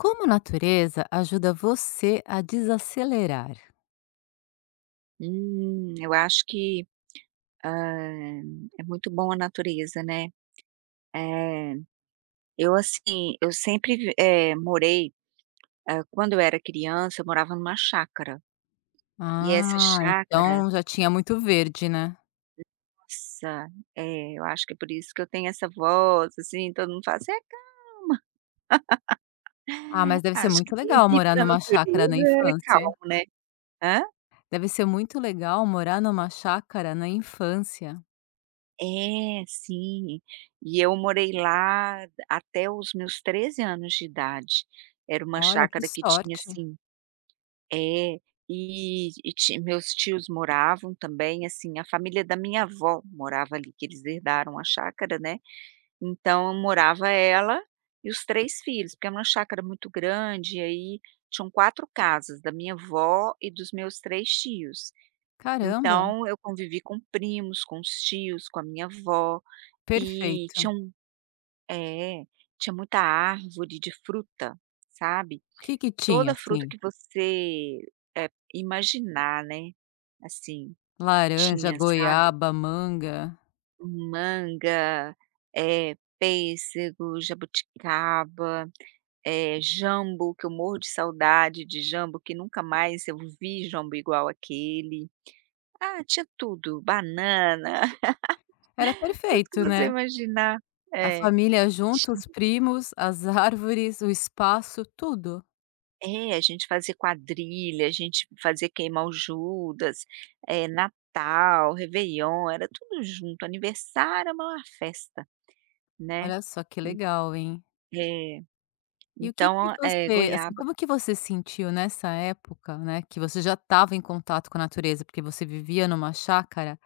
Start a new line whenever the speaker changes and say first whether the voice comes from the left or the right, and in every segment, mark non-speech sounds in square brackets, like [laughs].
left: Como a natureza ajuda você a desacelerar?
right: Eu acho que, hã, é muito bom a natureza, né. Eh, eu assim, eu sempre morei quando eu era criança, eu morava numa chácara. E essa
left: Ah,
right: chácara,
left: então já tinha muito verde, né?
right: nossa, eu acho que é por isso que eu tenho essa voz, assim, todo mundo fala assim: "É
left: Ah,
right: calma",
left: mas deve ser
right: acho que
left: muito
right: quem
left: legal
right: vive
left: morar
right: na
left: numa chácara na
right: natureza é
left: infância.
right: calmo, né. Hã?
left: Deve ser muito legal morar numa chácara na infância.
right: É, sim. E eu morei lá até os meus 13 anos de idade. Era uma
left: Olha, que
right: chácara que tinha,
left: sorte.
right: assim. É, e ti meus tios moravam também, assim, a família da minha avó morava ali, que eles herdaram a chácara, né, então morava ela e os 3 filhos, porque era uma chácara muito grande, e aí tinham 4 casas, da minha avó e dos meus 3 tios.
left: Caramba,
right: Então eu convivi com primos, com os tios, com a minha avó, e
left: perfeito.
right: é, tinha muita árvore de fruta, sabe.
left: O que que tinha,
right: Toda fruta
left: assim?
right: que você, imaginar, né, assim,
left: Laranja,
right: tinha, sabe.
left: goiaba, manga.
right: Manga, pêssego, jabuticaba, jambo, que eu morro de saudade de jambo, que nunca mais eu vi jambo igual aquele. Ah, tinha tudo, banana,
left: Era
right: [laughs] tudo que
left: perfeito,
right: você
left: né?
right: imaginar.
left: A
right: É,
left: família junto, os primos, as [laughs] árvores, o espaço, tudo.
right: é, a gente fazia quadrilha, a gente fazia queimar o Judas, Natal, Réveillon, era tudo junto, aniversário é a festa, né.
left: Olha só que
right: En
left: legal, hein?
right: é,
left: E o que que
right: então,
left: você assim,
right: goiaba.
left: como que você sentiu nessa época, né, que você já estava em contato com a natureza, porque você vivia numa chácara,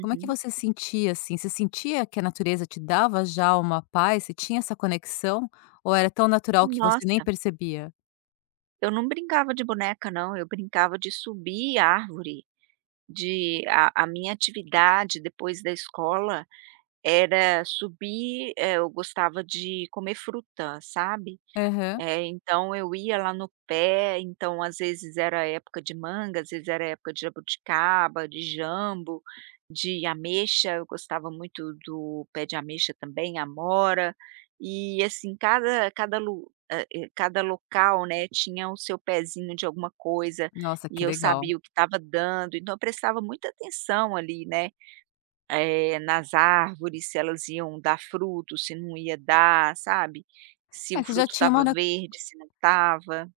left: como é que você sentia, assim? Você sentia que a natureza te dava já uma paz? Você tinha essa conexão ou era tão natural que você nem
right: Nossa,
left: percebia?
right: eu não brincava de boneca não, eu brincava de subir árvore, de a minha atividade depois da escola era subir. Eu gostava de comer fruta, sabe.
left: Aham.
right: É, então eu ia lá no pé, então às vezes era época de manga, às vezes era época de jabuticaba, de jambo, de ameixa, eu gostava muito do pé de ameixa também, amora, e assim, cada cada lu eh eh, cada local, né, tinha o seu pezinho de alguma coisa,
left: Nossa,
right: e
left: que
right: eu
left: legal.
right: sabia o que estava dando, então eu prestava muita atenção ali, né. Nas árvores, se elas iam dar fruto, se não ia dar, sabe. Se o
left: É,
right: fruto estava verde, se não estava.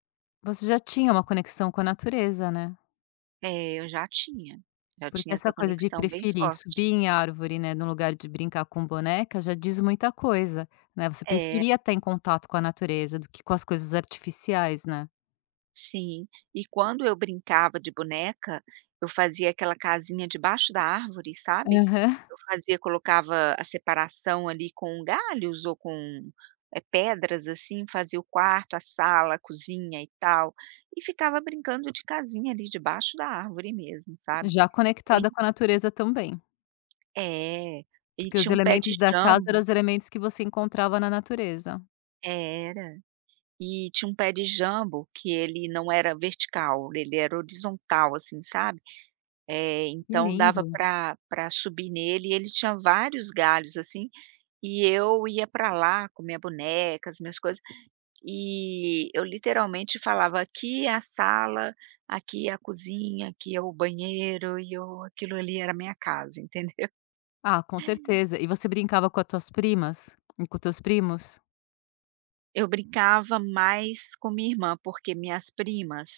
left: você já tinha uma conexão com a natureza, né?
right: É, eu já tinha,
left: Porque essa
right: essa
left: coisa de
right: conexão bem
left: preferir
right: forte.
left: subir em árvore, né, no lugar de brincar com boneca, já diz muita coisa, né, você
right: É.
left: preferia estar em contato com a natureza do que com as coisas artificiais, né.
right: Sim, e quando eu brincava de boneca, eu fazia aquela casinha debaixo da árvore, sabe?
left: Aham.
right: Eu fazia colocava a separação ali com galhos ou com, pedras, assim, fazia o quarto, a sala, a cozinha e tal, e ficava brincando de casinha ali debaixo da árvore mesmo, sabe?
left: Já
right: Ou en
left: conectada com a natureza também,
right: é, e
left: porque os
right: tinha um pé de
left: elementos da casa eram
right: jambo
left: os elementos que você encontrava na natureza.
right: era. E tinha um pé de jambo que ele não era vertical, ele era horizontal, assim, sabe?
left: Que
right: Então
left: lindo.
right: dava para subir nele e ele tinha vários galhos, assim, e eu ia para lá com minha boneca, as minhas coisas, e eu literalmente falava: "Aqui é a sala, aqui é a cozinha, aqui é o banheiro", e eu aquilo ali era minha casa, [laughs] entendeu.
left: Ah, com certeza. E você brincava com as tuas primas? E com os teus primos?
right: Eu brincava mais com minha irmã, porque minhas primas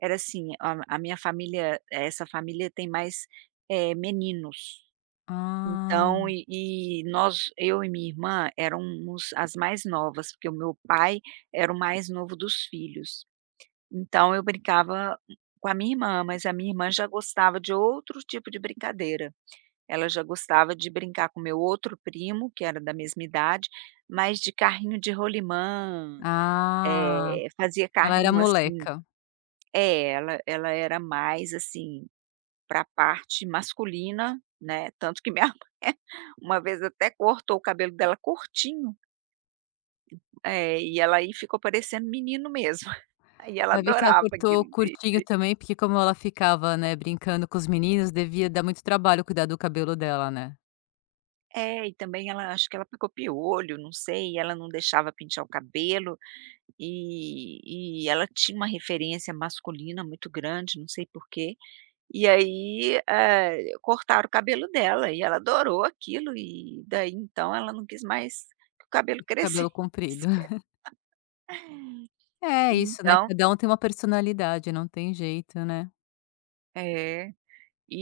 right: era assim, a minha família essa família tem mais, meninos.
left: Ah.
right: Então, nós eu e minha irmã éramos as mais novas, porque o meu pai era o mais novo dos filhos. Então eu brincava com a minha irmã, mas a minha irmã já gostava de outro tipo de brincadeira. Ela já gostava de brincar com meu outro primo, que era da mesma idade, mas de carrinho de rolimã,
left: Ah,
right: fazia
left: ela era
right: carrinho
left: moleca.
right: ela, era mais assim para a parte masculina, né, tanto que minha [laughs] mãe uma vez até cortou o cabelo dela curtinho. E ela aí ficou parecendo menino mesmo. [laughs] Aí ela
left: Vai ver que ela
right: adorava aquilo
left: cortou curtinho
right: de
left: também, porque como ela ficava, né, brincando com os meninos, devia dar muito trabalho cuidar do cabelo dela, né.
right: é, e também ela acho que ela ficou piolho, não sei, e ela não deixava pintar o cabelo, ela tinha uma referência masculina muito grande, não sei por quê. E aí, cortaram o cabelo dela e ela adorou aquilo e daí então ela não quis mais que o cabelo [laughs] crescesse.
left: Cabelo comprido. [laughs] É isso, né,
right: Então
left: cada um tem uma personalidade, não tem jeito, né.
right: é.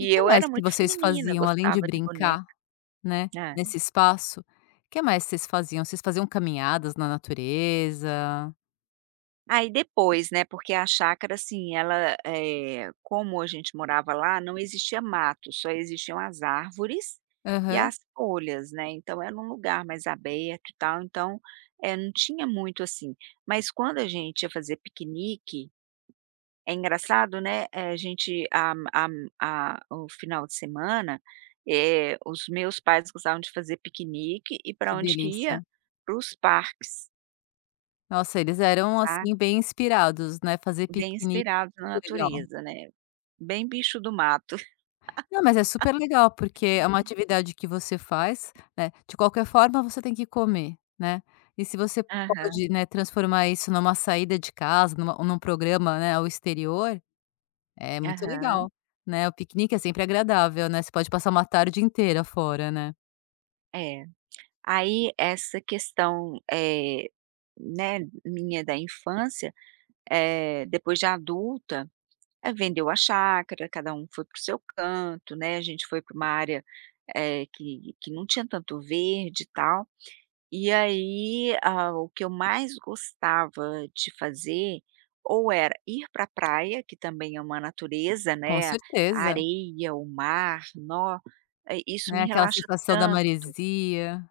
left: E que
right: eu
left: mais
right: era
left: que
right: muito
left: vocês
right: feminina,
left: faziam além de
right: gostava de boneca.
left: brincar, né,
right: É.
left: nesse espaço, que mais vocês faziam? Vocês faziam caminhadas na natureza?
right: Aí depois, né, porque a chácara, assim, ela, como a gente morava lá, não existia mato, só existiam as árvores e
left: Aham.
right: as folhas, né, então era um lugar mais aberto e tal, então, não tinha muito assim. Mas quando a gente ia fazer piquenique. É engraçado, né, a gente a o final de semana, os meus pais gostavam de fazer piquenique e
left: Que
right: para onde que ia?
left: delícia.
right: Para os parques,
left: Nossa, eles eram,
right: sabe,
left: assim, bem inspirados, né, fazer
right: bem
left: piquenique,
right: inspirados na
left: muito legal.
right: natureza, né, bem bicho do mato. [laughs]
left: Não, mas é super legal, porque é uma atividade que você faz, né, de qualquer forma você tem que comer, né, e se você
right: Aham,
left: pode, né, transformar isso numa saída de casa, numa num programa, né, ao exterior, é muito
right: aham,
left: legal, né, o piquenique é sempre agradável, né, você pode passar uma tarde inteira fora, né.
right: é. Aí essa questão, né, minha da infância, depois de adulta. Vendeu a chácara, cada um foi para o seu canto, né, a gente foi para uma área, que não tinha tanto verde e tal. E aí, ah, o que eu mais gostava de fazer, ou era ir para a praia, que também é uma natureza,
left: Com
right: né, a
left: certeza,
right: areia, o mar, isso
left: né,
right: me
left: aquela
right: relaxa.
left: sensação da maresia.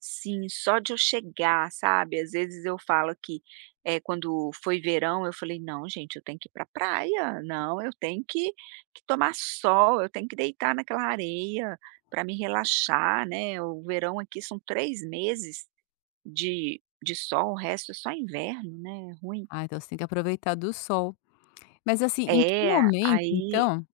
right: Sim, só de eu chegar, sabe, às vezes eu falo que, quando foi verão eu falei: "Não gente, eu tenho que ir pra praia, não, eu tenho que tomar sol, eu tenho que deitar naquela areia para me relaxar, né". O verão aqui são 3 meses de sol, o resto é só inverno, né, é ruim.
left: Ah, então você tem que aproveitar do sol. Mas assim, em que
right: É,
left: momento
right: aí
left: então.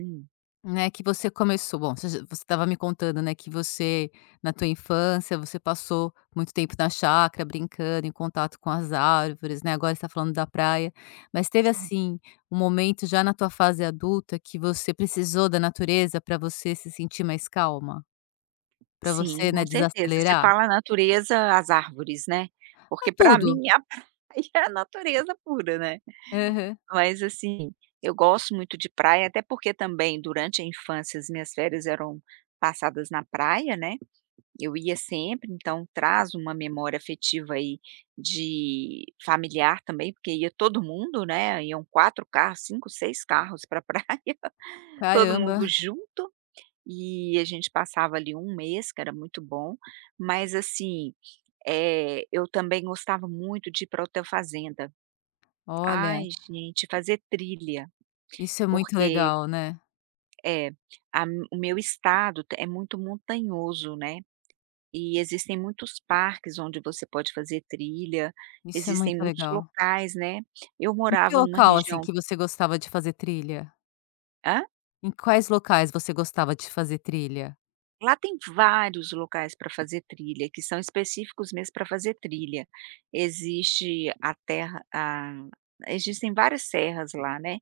right: hum,
left: Né, que você começou bom, você estava me contando, né, que você, na tua infância, você passou muito tempo na chácara, brincando, em contato com as árvores, né, agora você tá falando da praia. Mas teve, assim, um momento já na tua fase adulta que você precisou da natureza para você se sentir mais calma? Para
right: sim,
left: você, né,
right: com certeza. Você
left: desacelerar?
right: fala natureza, as árvores, né,
left: É
right: porque para
left: tudo.
right: mim [laughs] aí é a natureza pura, né.
left: Aham.
right: Mas assim, eu gosto muito de praia, até porque também durante a infância as minhas férias eram passadas na praia, né, eu ia sempre, então traz uma memória afetiva aí de familiar também, porque ia todo mundo, né, iam 4 carros, 5, 6 carros pra praia, [laughs] todo
left: Caramba,
right: mundo junto, e a gente passava ali um mês, que era muito bom. Mas assim, eu também gostava muito de ir para o hotel fazenda. Ai,
left: olha,
right: gente, fazer trilha,
left: isso é muito
right: porque
left: legal, né.
right: é, a m o meu estado é muito montanhoso, né, e existem muitos parques onde você pode fazer trilha,
left: Isso é muito
right: existem muitos
left: legal.
right: locais, né. Eu
left: Em que
right: morava numa
left: local, assim,
right: região.
left: que você gostava de fazer trilha?
right: Hã?
left: Em quais locais você gostava de fazer trilha?
right: Lá tem vários locais para fazer trilha, que são específicos mesmo para fazer trilha. Existe a terra a Existem várias serras lá, né.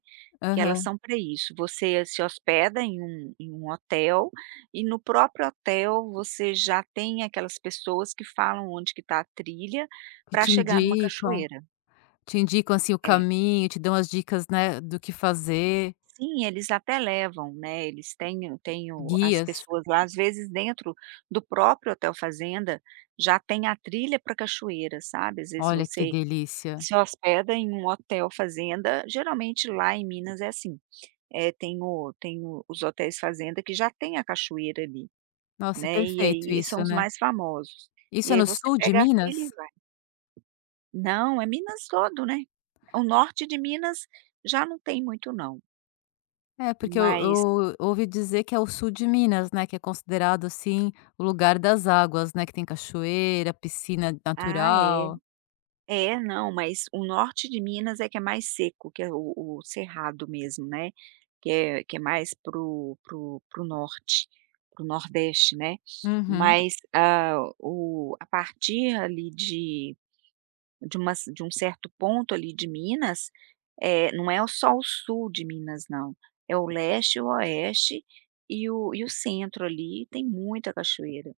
right: Que elas
left: Aham.
right: são para isso, você se hospeda em um hotel, e no próprio hotel você já tem aquelas pessoas que falam onde que está a trilha,
left: Que
right: para chegar numa cachoeira.
left: te indicam, assim, o
right: É.
left: caminho, te dão as dicas, né, do que fazer,
right: Sim, eles até levam, né, eles têm o as
left: guias.
right: pessoas lá, às vezes dentro do próprio hotel fazenda, já tem a trilha para cachoeira, sabe. Às vezes
left: Olha que
right: você
left: delícia.
right: se hospeda em um hotel fazenda, geralmente lá em Minas é assim. Tem o os hotéis fazenda que já tem a cachoeira ali,
left: Nossa, é
right: né, e
left: perfeito
right: aí são
left: isso,
right: os
left: né.
right: mais famosos.
left: Isso
right: E
left: é
right: aí
left: no
right: você
left: sul de
right: pega a trilha e
left: Minas?
right: vai. Não, é Minas todo, né. O norte de Minas já não tem muito não,
left: É, porque eu
right: mas,
left: eu ouvi dizer que é o sul de Minas, né, que é considerado, assim, o lugar das águas, né, que tem cachoeira, piscina
right: ah, é.
left: natural.
right: É, não, mas o norte de Minas é que é mais seco, que é o cerrado mesmo, né, que é mais pro norte, pro nordeste, né.
left: Uhum.
right: Mas, ah, o a partir ali de um certo ponto ali de Minas, não é o só o sul de Minas não, é o leste, o oeste e o centro ali tem muita cachoeira,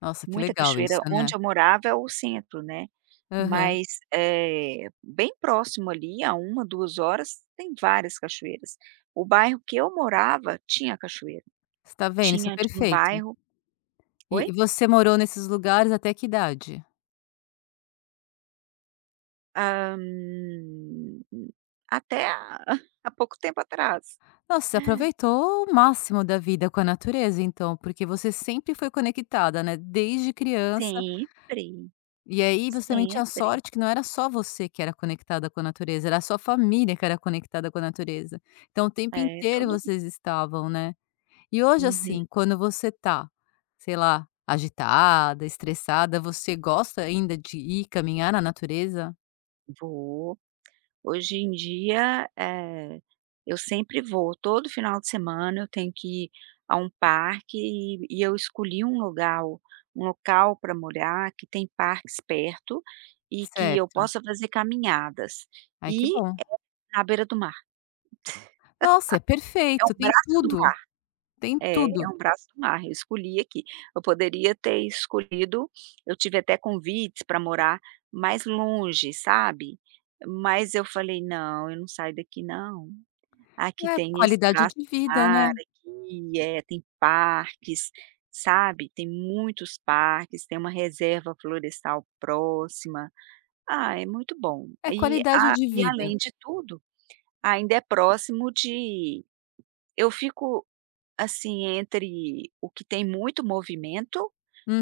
left: Nossa, que
right: muita
left: legal isso,
right: cachoeira.
left: né.
right: Onde eu morava é o centro, né,
left: Aham.
right: mas, bem próximo ali a uma 2 horas tem várias cachoeiras. O bairro que eu morava tinha cachoeira,
left: Você tá vendo, isso é
right: tinha um
left: perfeito.
right: bairro.
left: E
right: Oi?
left: e você morou nesses lugares até que idade?
right: Hum, Até há [laughs] há pouco tempo atrás.
left: Nossa, você aproveitou o máximo da vida com a natureza então, porque você sempre foi conectada, né, desde criança,
right: Sempre.
left: e aí você também tinha
right: Sempre,
left: sorte que não era só você que era conectada com a natureza, era a sua família que era conectada com a natureza. Então o tempo
right: é,
left: inteiro
right: todo
left: vocês estavam, né. E hoje,
right: uhum,
left: assim, quando você tá, sei lá, agitada, estressada, você gosta ainda de ir caminhar na natureza?
right: vou. Hoje em dia, eu sempre vou, todo final de semana eu tenho que ir a um parque e eu escolhi um lugar um local para morar que tem parques perto e que eu
left: Certo.
right: possa fazer caminhadas,
left: Ai, que
right: e
left: bom.
right: na beira do mar,
left: Nossa, é
right: é o
left: perfeito, tem
right: braço do
left: tudo,
right: mar.
left: tem
right: É, é
left: tudo.
right: um braço do mar, eu escolhi aqui. Eu poderia ter escolhido, eu tive até convites para morar mais longe, sabe, mas eu falei: "Não, eu não saio daqui não. Aqui
left: É,
right: tem esse
left: qualidade
right: braço
left: de
right: do
left: vida,
right: mar,
left: né.
right: aqui, tem parques, sabe, tem muitos parques, tem uma reserva florestal próxima". Ah, é muito bom.
left: É
right: E
left: qualidade
right: a
left: de
right: e
left: vida.
right: além de tudo, ainda é próximo de. Eu fico assim, entre o que tem muito movimento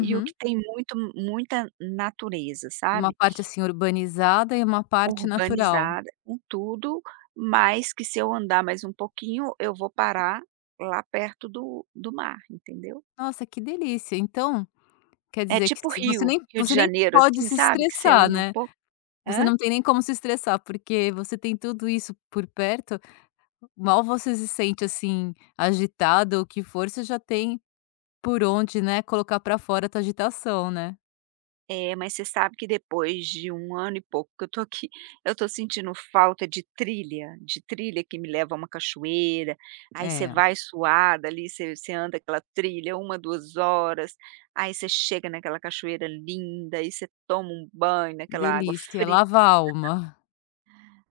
right: e o que tem muito muita natureza,
left: Uma
right: sabe.
left: parte, assim, urbanizada e uma parte natural.
right: Urbanizada com tudo, mas que se eu andar mais um pouquinho, eu vou parar lá perto do mar, entendeu.
left: Nossa, que delícia. Então, quer
right: É
left: dizer que
right: tipo
left: se você
right: Rio,
left: nem
right: Rio de
left: você nem
right: Janeiro,
left: pode
right: assim,
left: se
right: sabe, que você
left: estressar,
right: anda um
left: né.
right: pouco.
left: Você não tem nem como se estressar, porque você tem tudo isso por perto, mal você se sente, assim, agitado ou o que for, você já tem por onde, né, colocar pra fora a tua agitação, né.
right: É, mas você sabe que depois de um ano e pouco que eu tô aqui, [laughs] eu tô sentindo falta de trilha que me leva a uma cachoeira, aí você
left: É,
right: vai suada ali, você anda aquela trilha uma 2 horas, aí você chega naquela cachoeira linda, aí você toma um banho naquela água
left: delícia,
right: fria,
left: lava a alma.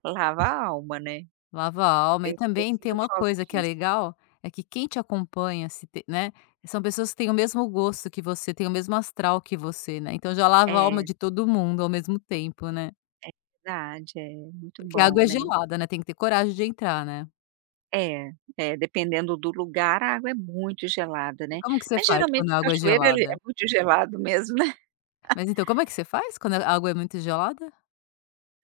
right: lava a alma, né.
left: Lava a alma e
right: Eu
left: também tem
right: sinto
left: uma
right: falta
left: coisa que é
right: disso.
left: legal, é que quem te acompanha se te né, são pessoas que têm o mesmo gosto que você, têm o mesmo astral que você, né, então já lava a alma
right: É,
left: de todo mundo ao mesmo tempo, né.
right: verdade, é muito
left: Porque a
right: bom,
left: água é
right: né.
left: gelada, né, tem que ter coragem de entrar, né.
right: É, é, dependendo do lugar, a água é muito gelada,
left: E
right: né.
left: como que você
right: Mas
left: faz quando
right: geralmente
left: a água é
right: cachoeira ele é
left: gelada?
right: muito gelado mesmo, né.
left: Mas então como é que você faz quando a água é muito gelada?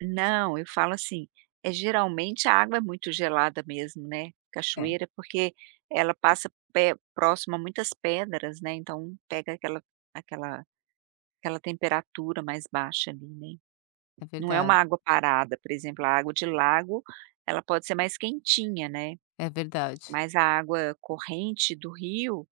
right: Não, eu falo assim, geralmente a água é muito gelada mesmo, né,
left: É,
right: cachoeira, porque ela passa pe próximo a muitas pedras, né, então pega aquela aquela temperatura mais baixa ali, né.
left: é
right: Não é uma
left: verdade,
right: água parada, por exemplo, a água de lago, ela pode ser mais quentinha, né,
left: é verdade.
right: mas a água corrente do rio,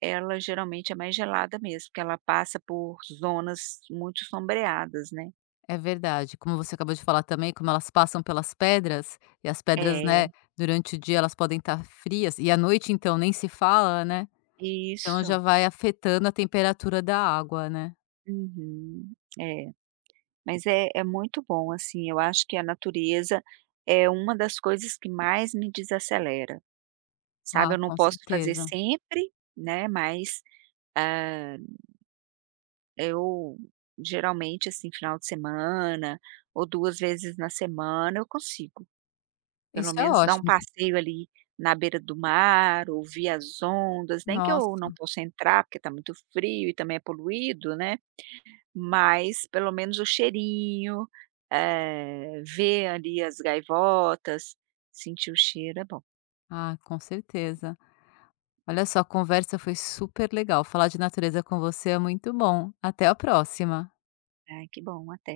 right: ela geralmente é mais gelada mesmo, porque ela passa por zonas muito sombreadas, né.
left: É verdade. Como você acabou de falar também, como elas passam pelas pedras, e as pedras,
right: É,
left: né, durante o dia elas podem estar frias, e à noite então nem se fala, né, então já
right: isso.
left: vai afetando a temperatura da água, né.
right: Uhum. É, mas é muito bom, assim, eu acho que a natureza é uma das coisas que mais me desacelera, sabe.
left: Ah,
right: Eu não
left: com
right: posso fazer
left: certeza.
right: sempre, né, mas, ah, eu geralmente, assim, final de semana ou 2 vezes na semana eu consigo.
left: Isso
right: Pelo
left: é
right: menos dar um
left: ótimo.
right: passeio ali na beira do mar, ouvir as ondas, nem que eu não
left: Nossa,
right: possa entrar, porque está muito frio e também é poluído, né, mas pelo menos o cheirinho, ver ali as gaivotas, sentir o cheiro é bom.
left: ah, com certeza. Olha só, a conversa foi super legal. Falar de natureza com você é muito bom. Até a próxima.
right: Ai, que bom, até.